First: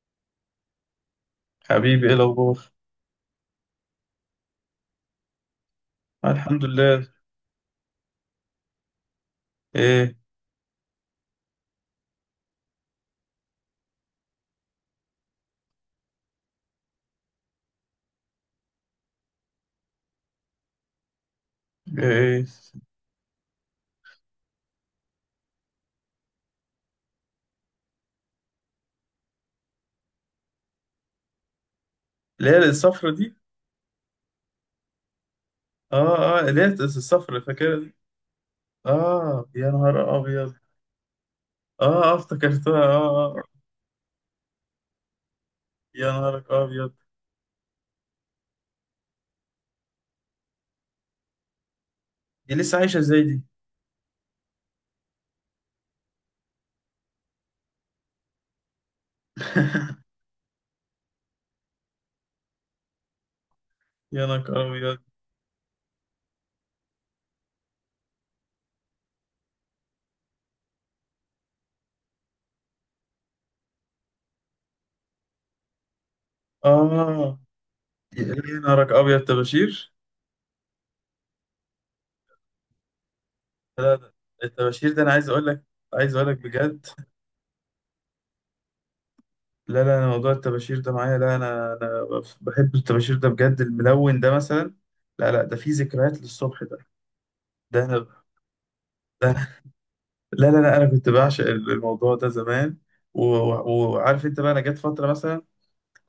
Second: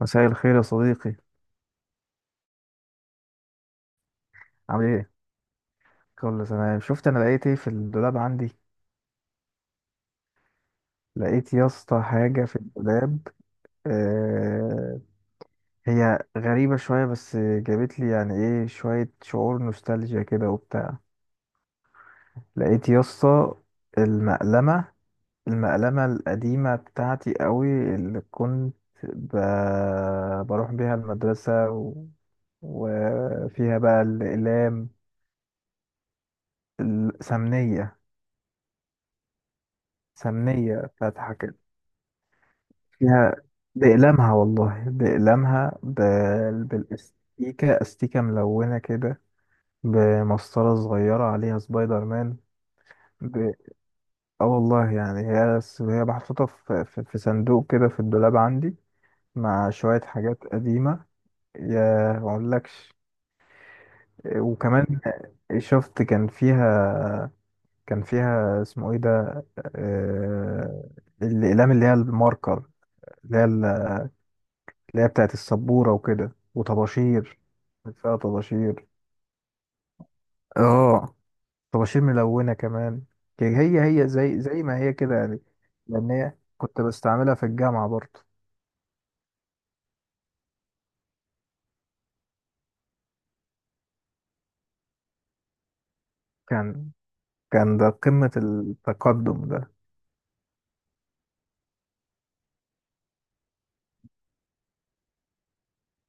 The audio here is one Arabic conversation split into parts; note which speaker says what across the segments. Speaker 1: مساء الخير يا صديقي.
Speaker 2: حبيبي ايه الاخبار؟
Speaker 1: عامل ايه؟
Speaker 2: آه
Speaker 1: كله
Speaker 2: الحمد
Speaker 1: تمام. شفت
Speaker 2: لله.
Speaker 1: انا لقيت ايه في الدولاب عندي.
Speaker 2: ايه
Speaker 1: لقيت يا اسطى حاجه في الدولاب. آه، هي غريبه شويه، بس جابت لي يعني ايه شويه شعور نوستالجيا كده وبتاع.
Speaker 2: ايه
Speaker 1: لقيت يا اسطى المقلمه المقلمه القديمه بتاعتي قوي، اللي كنت ب... بروح بيها المدرسه
Speaker 2: اللي هي الصفرة دي؟
Speaker 1: وفيها بقى الاقلام.
Speaker 2: اه اه، اللي هي الصفرة فاكرها دي.
Speaker 1: السمنيه
Speaker 2: اه يا نهار ابيض.
Speaker 1: سمنيه بتاعت،
Speaker 2: اه اه افتكرتها، اه.
Speaker 1: فيها
Speaker 2: آه. آه.
Speaker 1: بأقلامها، والله بأقلامها،
Speaker 2: يا نهارك ابيض.
Speaker 1: بالاستيكة، استيكة ملونة كده، بمسطرة صغيرة عليها سبايدر مان.
Speaker 2: دي لسه عايشة ازاي دي؟
Speaker 1: ب... اه، والله يعني هي هي محطوطة في صندوق كده في الدولاب عندي، مع شوية حاجات قديمة. يا ما اقولكش.
Speaker 2: يا نهارك ابيض.
Speaker 1: وكمان شفت كان فيها اسمه ايه ده، آه، الأقلام اللي هي الماركر، اللي هي اللي هي بتاعت السبورة وكده،
Speaker 2: اه،
Speaker 1: وطباشير. كان فيها
Speaker 2: يا
Speaker 1: طباشير.
Speaker 2: نهارك ابيض، طباشير؟
Speaker 1: اه، طباشير ملونة كمان. كان هي
Speaker 2: لا
Speaker 1: هي
Speaker 2: لا.
Speaker 1: زي زي ما
Speaker 2: الطباشير
Speaker 1: هي
Speaker 2: ده انا
Speaker 1: كده
Speaker 2: عايز
Speaker 1: يعني،
Speaker 2: اقول لك،
Speaker 1: لأن
Speaker 2: عايز اقول
Speaker 1: هي
Speaker 2: لك
Speaker 1: كنت
Speaker 2: بجد.
Speaker 1: بستعملها في الجامعة برضه.
Speaker 2: لا لا، أنا موضوع الطباشير ده معايا، لا انا بحب الطباشير ده بجد، الملون ده مثلا. لا لا، ده فيه ذكريات للصبح ده.
Speaker 1: كان كان
Speaker 2: ده
Speaker 1: ده
Speaker 2: انا
Speaker 1: قمة التقدم
Speaker 2: ده
Speaker 1: ده.
Speaker 2: لا لا لا، انا كنت بعشق الموضوع ده زمان. وعارف انت بقى، انا جت فتره مثلا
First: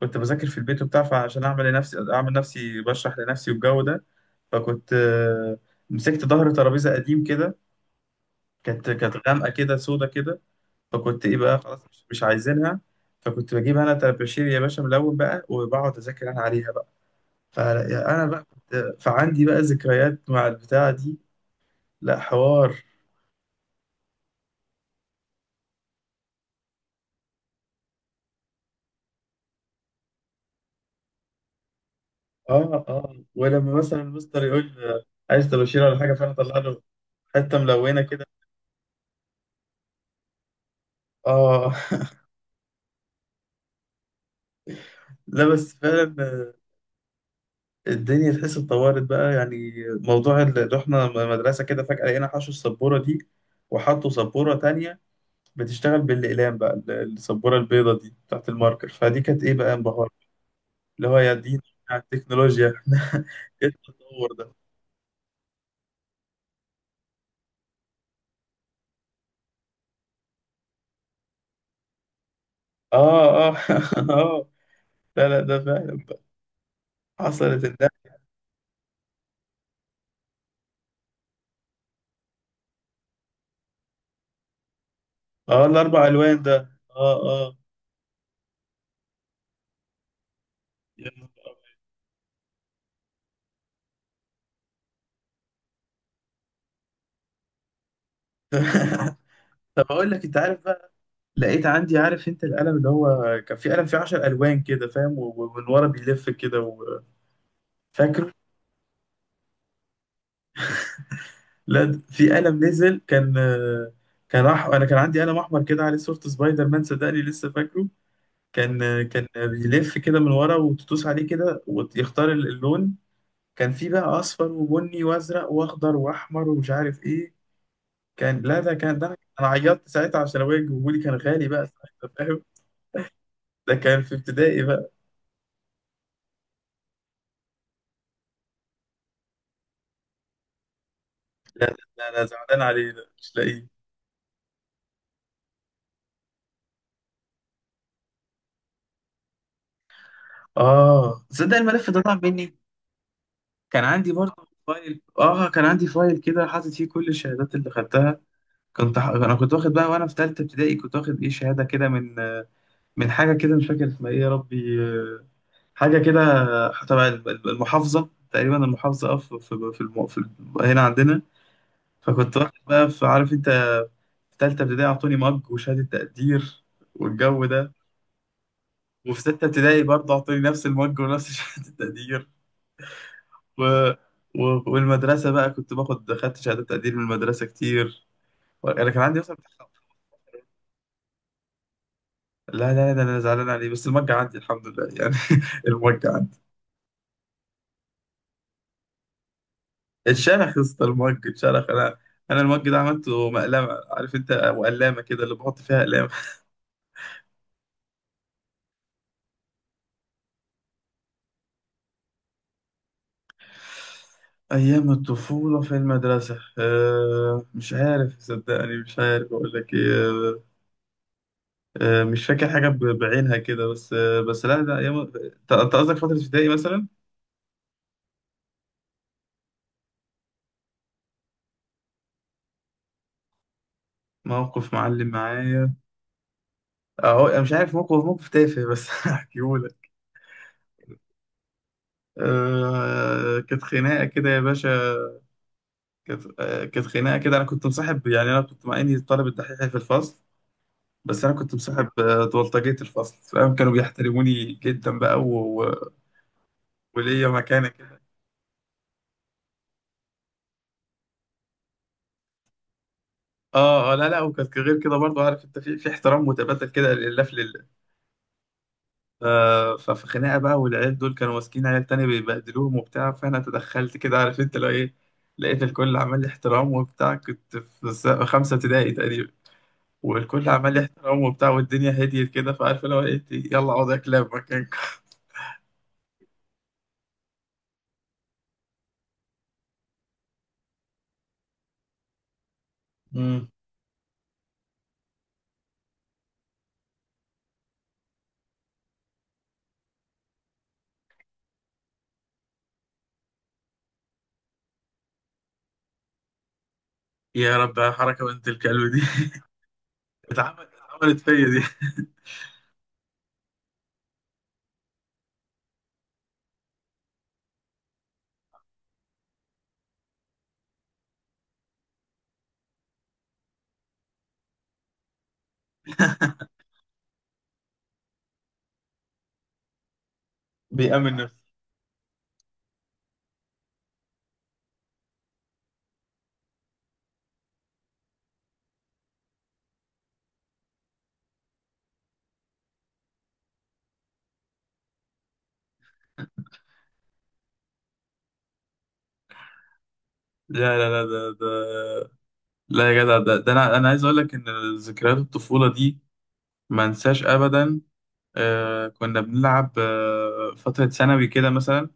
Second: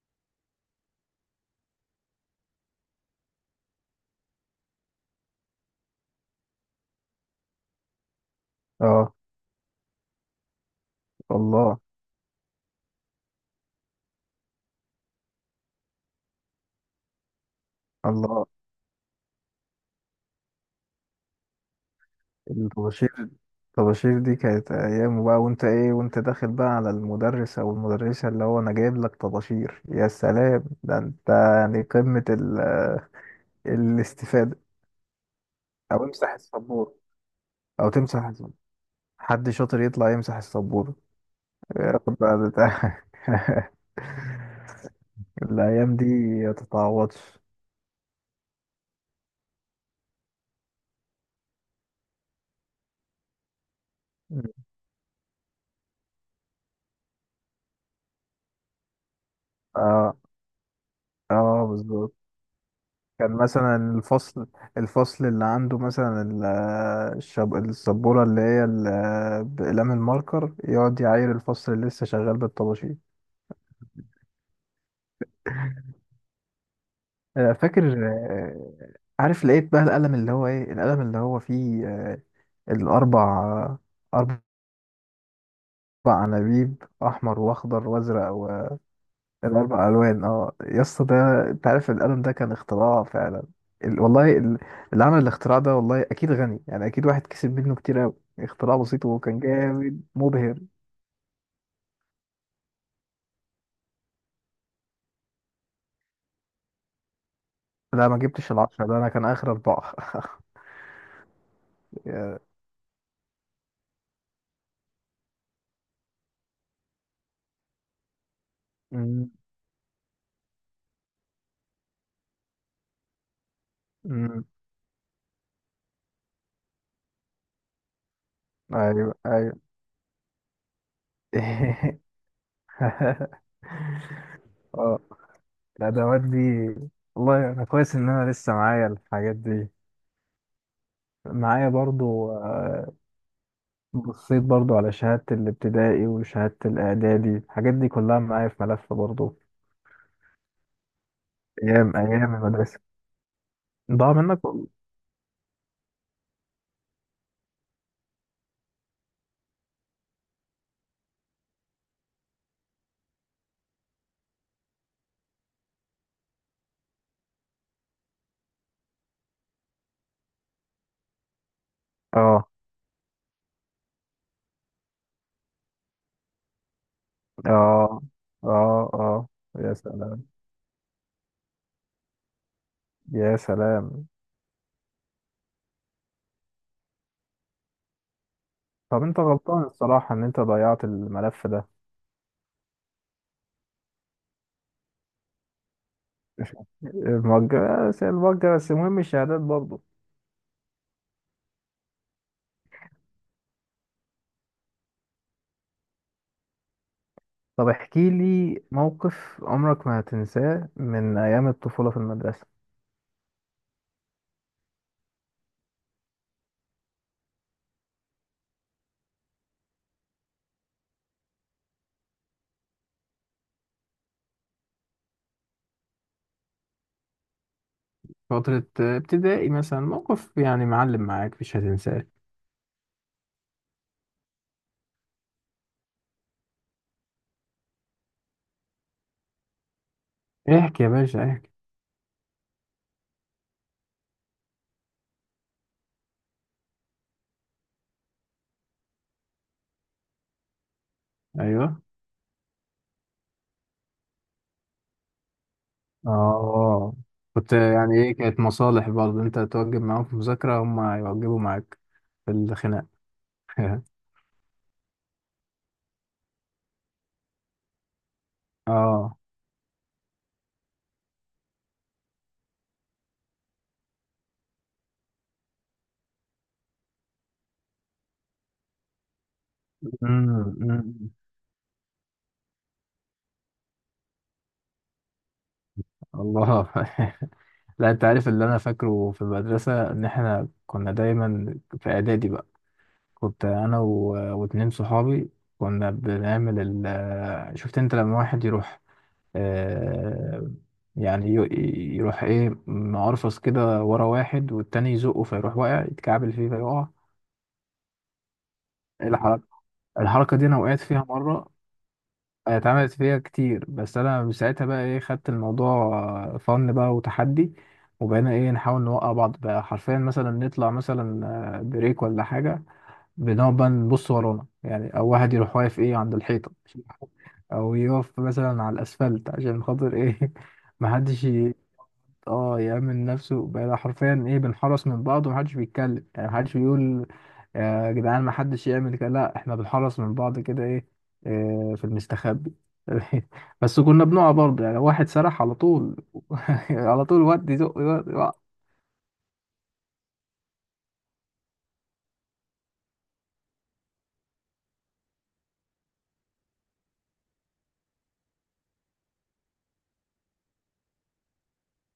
Speaker 2: كنت بذاكر في البيت وبتاع، فعشان اعمل لنفسي، اعمل نفسي بشرح لنفسي والجو ده. فكنت مسكت ظهر ترابيزه قديم كده، كانت
Speaker 1: اه.
Speaker 2: كانت غامقه كده، سودا كده. فكنت ايه بقى؟ خلاص،
Speaker 1: الله.
Speaker 2: مش عايزينها. فكنت بجيب انا طباشير يا باشا ملون بقى، وبقعد اذاكر انا عليها بقى. فانا بقى
Speaker 1: الله.
Speaker 2: كنت، فعندي بقى ذكريات مع البتاعه دي. لا حوار.
Speaker 1: الطباشير الطباشير دي كانت أيام، بقى وأنت إيه وأنت داخل بقى على المدرس أو المدرسة، اللي هو أنا جايب لك طباشير، يا سلام، ده أنت يعني قمة
Speaker 2: اه اه، ولما مثلا المستر
Speaker 1: الاستفادة.
Speaker 2: يقول عايز طباشير ولا
Speaker 1: أو
Speaker 2: حاجه،
Speaker 1: امسح
Speaker 2: فانا اطلع له
Speaker 1: السبورة.
Speaker 2: حته
Speaker 1: او
Speaker 2: ملونه كده.
Speaker 1: تمسح حد شاطر يطلع يمسح السبورة،
Speaker 2: اه.
Speaker 1: ياخد بقى بتاع.
Speaker 2: لا بس
Speaker 1: الايام دي
Speaker 2: فعلا،
Speaker 1: ما تتعوضش.
Speaker 2: الدنيا تحس اتطورت بقى. يعني موضوع اللي رحنا مدرسه كده فجاه لقينا حشوا السبوره دي، وحطوا سبوره تانية بتشتغل بالاقلام بقى، السبوره البيضه دي بتاعت الماركر. فدي كانت ايه بقى؟ انبهار،
Speaker 1: اه،
Speaker 2: اللي هو يا دين
Speaker 1: اه،
Speaker 2: على
Speaker 1: بالظبط.
Speaker 2: التكنولوجيا. احنا
Speaker 1: كان
Speaker 2: ايه
Speaker 1: مثلا
Speaker 2: التطور
Speaker 1: الفصل
Speaker 2: ده؟
Speaker 1: الفصل اللي عنده مثلا، السبورة اللي هي بأقلام الماركر، يقعد يعاير الفصل اللي لسه شغال بالطباشير.
Speaker 2: اه اه، اه. لا لا، ده فعلا بقى حصلت.
Speaker 1: فاكر. عارف، لقيت بقى القلم، اللي هو ايه، القلم اللي هو فيه الأربع أربع
Speaker 2: اه الاربع
Speaker 1: اربع
Speaker 2: الوان ده.
Speaker 1: عناويب:
Speaker 2: اه
Speaker 1: احمر
Speaker 2: اه،
Speaker 1: واخضر وازرق، والاربع الوان. اه يا اسطى
Speaker 2: يا
Speaker 1: ده.
Speaker 2: نهار
Speaker 1: انت عارف القلم ده كان اختراع فعلا. والله، اللي عمل الاختراع ده، والله اكيد غني، يعني اكيد واحد كسب منه كتير قوي. اختراع بسيط
Speaker 2: أبيض.
Speaker 1: وكان
Speaker 2: طب
Speaker 1: جامد
Speaker 2: اقول لك؟ انت
Speaker 1: مبهر.
Speaker 2: عارف بقى، لقيت عندي، عارف انت القلم اللي هو كان في قلم فيه 10 الوان كده، فاهم؟ ومن ورا بيلف كده
Speaker 1: لا، ما
Speaker 2: فاكره.
Speaker 1: جبتش العشرة ده، انا كان اخر اربعة.
Speaker 2: لا في
Speaker 1: يا-
Speaker 2: قلم نزل، كان كان انا كان عندي قلم احمر كده عليه صورة سبايدر مان، صدقني لسه فاكره. كان كان
Speaker 1: أمم،
Speaker 2: بيلف كده من ورا وتدوس عليه كده ويختار اللون. كان في بقى
Speaker 1: أمم.
Speaker 2: اصفر وبني وازرق واخضر واحمر ومش عارف ايه. كان، لا ده كان، ده
Speaker 1: ايوه،
Speaker 2: انا
Speaker 1: ايوه.
Speaker 2: عيطت ساعتها عشان ابويا جابولي، كان غالي بقى ساعتها فاهم. ده كان في ابتدائي بقى.
Speaker 1: اه. الادوات دي، والله انا كويس ان انا لسه معايا الحاجات دي،
Speaker 2: لا
Speaker 1: معايا
Speaker 2: لا لا، انا
Speaker 1: برضو.
Speaker 2: زعلان عليه، ده مش لاقيه.
Speaker 1: بصيت برضو على شهادة الابتدائي وشهادة الإعدادي، الحاجات دي كلها معايا في ملف برضو.
Speaker 2: اه تصدق، الملف
Speaker 1: أيام
Speaker 2: ده ضاع
Speaker 1: أيام
Speaker 2: مني.
Speaker 1: المدرسة.
Speaker 2: كان عندي
Speaker 1: ضاع منك
Speaker 2: برضه فايل، اه كان عندي فايل كده حاطط فيه كل الشهادات اللي خدتها. انا كنت واخد بقى وانا في ثالثه ابتدائي، كنت واخد ايه، شهاده كده من من حاجه كده، مش فاكر اسمها ايه يا ربي، حاجه كده، تبع المحافظه تقريبا، المحافظه، اه في، هنا عندنا. فكنت
Speaker 1: آه،
Speaker 2: واخد بقى، في عارف انت، في تالتة ابتدائي أعطوني مج وشهادة تقدير والجو ده.
Speaker 1: آه، آه،
Speaker 2: وفي
Speaker 1: آه.
Speaker 2: ستة
Speaker 1: يا
Speaker 2: ابتدائي برضه
Speaker 1: سلام،
Speaker 2: أعطوني نفس المج ونفس شهادة التقدير.
Speaker 1: يا
Speaker 2: و...
Speaker 1: سلام.
Speaker 2: والمدرسة بقى كنت باخد، خدت شهادة تقدير من المدرسة كتير. أنا كان
Speaker 1: طب أنت
Speaker 2: عندي أصلا
Speaker 1: غلطان
Speaker 2: امتحان.
Speaker 1: الصراحة إن أنت ضيعت الملف ده.
Speaker 2: لا لا لا، أنا زعلان عليه، بس المج عندي الحمد لله يعني. المج عندي.
Speaker 1: الموجه بس، الموجه بس، المهم الشهادات برضو.
Speaker 2: اتشرخ يا اسطى، المج اتشرخ أنا. أنا المج ده عملته مقلمة، عارف أنت، وقلامة كده اللي بحط فيها أقلام.
Speaker 1: طب احكي لي موقف عمرك ما هتنساه من أيام الطفولة في المدرسة.
Speaker 2: أيام الطفولة في المدرسة، أه مش عارف صدقني، مش عارف أقول لك إيه، أه مش فاكر حاجة بعينها كده، بس أه، بس لا ده أيام، أنت قصدك فترة ابتدائي مثلا؟
Speaker 1: فترة ابتدائي مثلا، موقف يعني معلم معاك مش هتنساه.
Speaker 2: موقف معلم معايا. أهو أنا مش عارف، موقف، موقف تافه بس هحكيهولك.
Speaker 1: احكي يا باشا احكي.
Speaker 2: أه كانت خناقة كده يا باشا. كانت كانت خناقة كده. أنا كنت مصاحب، يعني أنا كنت مع إني الطالب الدحيح في الفصل، بس أنا كنت
Speaker 1: ايوه،
Speaker 2: مصاحب بلطجية الفصل، فاهم؟ كانوا بيحترموني جدا بقى،
Speaker 1: اه.
Speaker 2: وليا
Speaker 1: كنت
Speaker 2: مكانه
Speaker 1: يعني
Speaker 2: كده.
Speaker 1: ايه، كانت مصالح برضه، انت توجب معاهم في مذاكرة هم يوجبوا معاك في الخناق.
Speaker 2: اه اه، لا لا، وكانت غير كده برضو، عارف انت، في احترام متبادل كده، لله في لله.
Speaker 1: اه.
Speaker 2: ف- ففي خناقه بقى، والعيال دول كانوا ماسكين عيال تانية بيبهدلوهم وبتاع، فانا تدخلت كده، عارف انت لو ايه. لقيت الكل عمال لي احترام وبتاع، كنت في خمسه ابتدائي تقريبا. والكل
Speaker 1: أمم،
Speaker 2: عمال لي
Speaker 1: أمم.
Speaker 2: احترام وبتاع، والدنيا هديت كده، فعارف لو ايه، يلا اقعد يا كلاب مكانكم.
Speaker 1: الله. لا، انت عارف اللي انا فاكره في المدرسة، ان احنا كنا دايما في اعدادي بقى. كنت
Speaker 2: امم.
Speaker 1: انا واتنين صحابي، كنا بنعمل شفت انت لما واحد يروح، آه، يعني يروح ايه معرفص كده ورا واحد، والتاني يزقه، فيروح واقع يتكعبل فيه فيقع.
Speaker 2: يا رب، يا حركه بنت الكلب دي.
Speaker 1: الحركة الحركة دي أنا
Speaker 2: اتعملت
Speaker 1: وقعت فيها
Speaker 2: اتعملت فيا
Speaker 1: مرة.
Speaker 2: دي.
Speaker 1: اتعملت فيها كتير، بس أنا من ساعتها بقى ايه خدت الموضوع فن بقى وتحدي، وبقينا ايه نحاول نوقع بعض بقى حرفيا، مثلا نطلع مثلا بريك ولا حاجة، بنقعد بقى نبص ورانا، يعني أو واحد يروح واقف ايه عند الحيطة، أو يقف مثلا على الأسفلت عشان خاطر ايه،
Speaker 2: بيأمن
Speaker 1: محدش.
Speaker 2: نفسه.
Speaker 1: اه، يأمن نفسه بقى، حرفيا ايه بنحرس من بعض، ومحدش بيتكلم، يعني محدش بيقول يا جدعان محدش يعمل كده، لا، احنا بنحرس من بعض كده ايه، في المستخبي. بس كنا بنقع برضه يعني، واحد سرح على طول، على طول ودي زق ودي وق.
Speaker 2: لا لا لا، ده ده لا يا جدع، ده انا عايز اقول لك ان ذكريات الطفوله دي ما انساش ابدا. آه كنا بنلعب، آه فتره ثانوي كده مثلا،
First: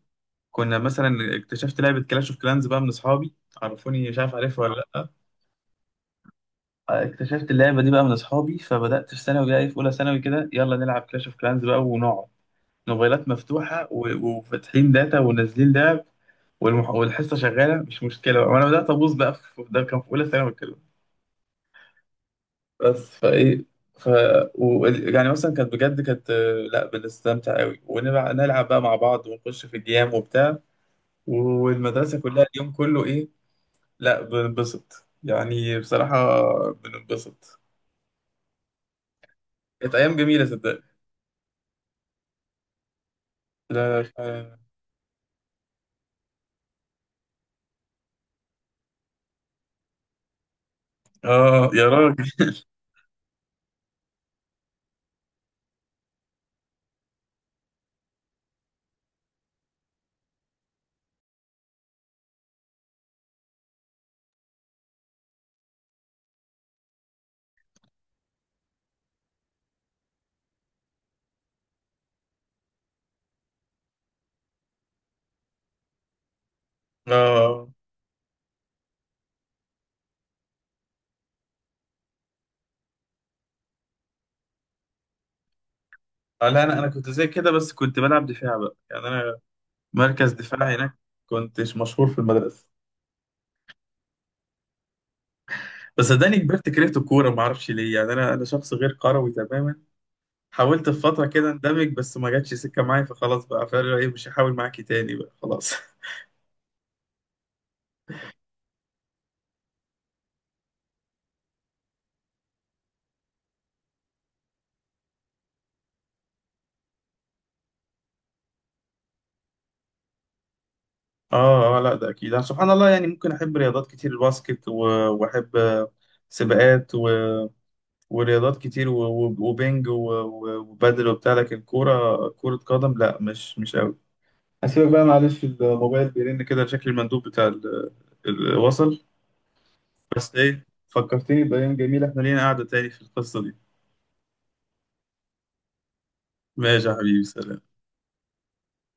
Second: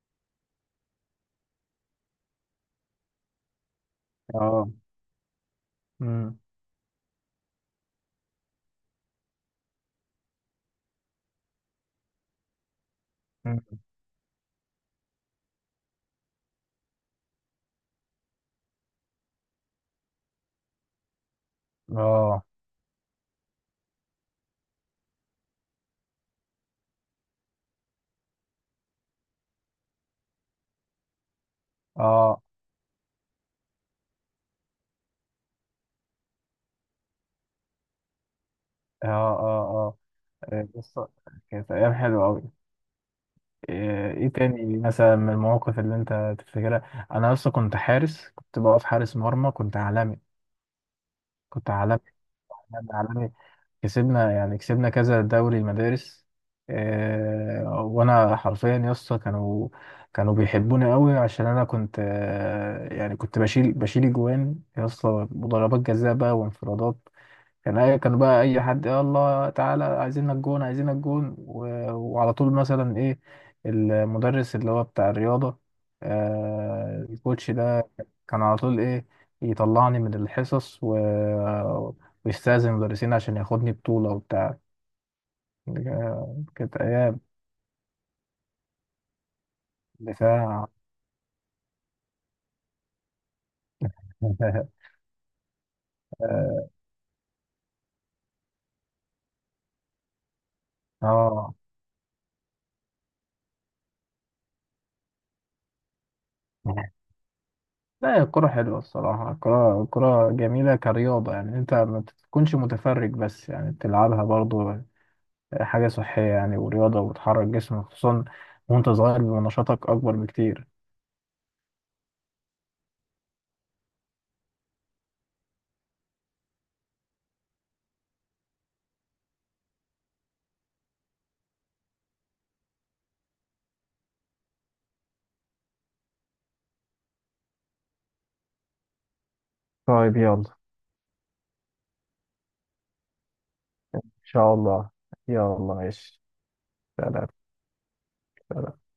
Speaker 2: كنا مثلا اكتشفت لعبه كلاش اوف كلانز بقى من اصحابي، عرفوني، مش عارف، عارفها
Speaker 1: اه.
Speaker 2: ولا لا؟
Speaker 1: امم.
Speaker 2: اكتشفت اللعبه دي بقى من اصحابي، فبدات في ثانوي بقى، في اولى ثانوي كده، يلا نلعب كلاش اوف كلانز بقى، ونقعد موبايلات
Speaker 1: أمم.
Speaker 2: مفتوحه وفاتحين داتا ونازلين لعب. والحصه شغاله مش مشكله، وانا بدات ابوظ بقى ده كان في اولى ثانوي.
Speaker 1: اه،
Speaker 2: بس فايه. ف يعني مثلا كانت بجد، كانت لا بنستمتع قوي، ونلعب بقى مع بعض، ونخش في الجيام وبتاع، والمدرسة
Speaker 1: اه،
Speaker 2: كلها اليوم كله ايه. لا بننبسط يعني بصراحة، بننبسط.
Speaker 1: اه،
Speaker 2: كانت
Speaker 1: اه،
Speaker 2: أيام جميلة
Speaker 1: اه.
Speaker 2: صدقني.
Speaker 1: بص، كانت ايام حلوه قوي.
Speaker 2: لا.
Speaker 1: ايه تاني مثلا من المواقف اللي انت تفتكرها؟ انا اصلا كنت حارس، كنت بقف حارس مرمى، كنت عالمي.
Speaker 2: اه
Speaker 1: كنت
Speaker 2: يا
Speaker 1: عالمي،
Speaker 2: راجل.
Speaker 1: عالمي عالمي. كسبنا يعني كسبنا كذا دوري المدارس. وانا حرفيا يا اسطى، كانوا بيحبوني قوي، عشان انا كنت يعني كنت بشيل اجوان يا اسطى، وضربات جزاء بقى وانفرادات. كان اي كانوا بقى اي حد يلا تعالى، عايزينك جون، عايزينك جون. وعلى طول مثلا ايه، المدرس اللي هو بتاع الرياضة، الكوتش
Speaker 2: اه،
Speaker 1: ده، كان على طول ايه يطلعني من الحصص ويستأذن المدرسين عشان ياخدني بطولة وبتاع.
Speaker 2: لا
Speaker 1: كانت
Speaker 2: انا كنت
Speaker 1: أيام.
Speaker 2: زي كده، بس كنت بلعب دفاع بقى، يعني انا مركز
Speaker 1: دفاع.
Speaker 2: دفاع هناك، كنتش مشهور في المدرسة. بس صدقني كبرت كرهت الكورة، ما اعرفش ليه يعني، انا شخص غير كروي تماما. حاولت في فترة كده
Speaker 1: اه،
Speaker 2: اندمج، بس ما جاتش سكة معايا، فخلاص بقى فاهم ايه، مش هحاول معاكي تاني بقى خلاص.
Speaker 1: لا، الكرة حلوة الصراحة، الكرة جميلة كرياضة، يعني انت ما تكونش متفرج بس، يعني تلعبها برضو. حاجة صحية يعني، ورياضة وبتحرك جسمك، خصوصا وانت صغير بيبقى نشاطك أكبر بكتير.
Speaker 2: اه اه، لا ده اكيد. أنا سبحان الله يعني ممكن احب رياضات كتير، الباسكت واحب سباقات ورياضات كتير وبينج وبادل وبتاع، لكن كورة، كرة قدم لا، مش قوي. هسيبك بقى معلش، الموبايل بيرن كده، شكل المندوب بتاع وصل.
Speaker 1: طيب
Speaker 2: بس
Speaker 1: يلا.
Speaker 2: ايه، فكرتني بأيام جميلة، احنا لينا قعدة تاني في القصة دي.
Speaker 1: إن شاء الله. يلا ماشي.
Speaker 2: ماشي يا حبيبي،
Speaker 1: سلام.
Speaker 2: سلام.
Speaker 1: سلام.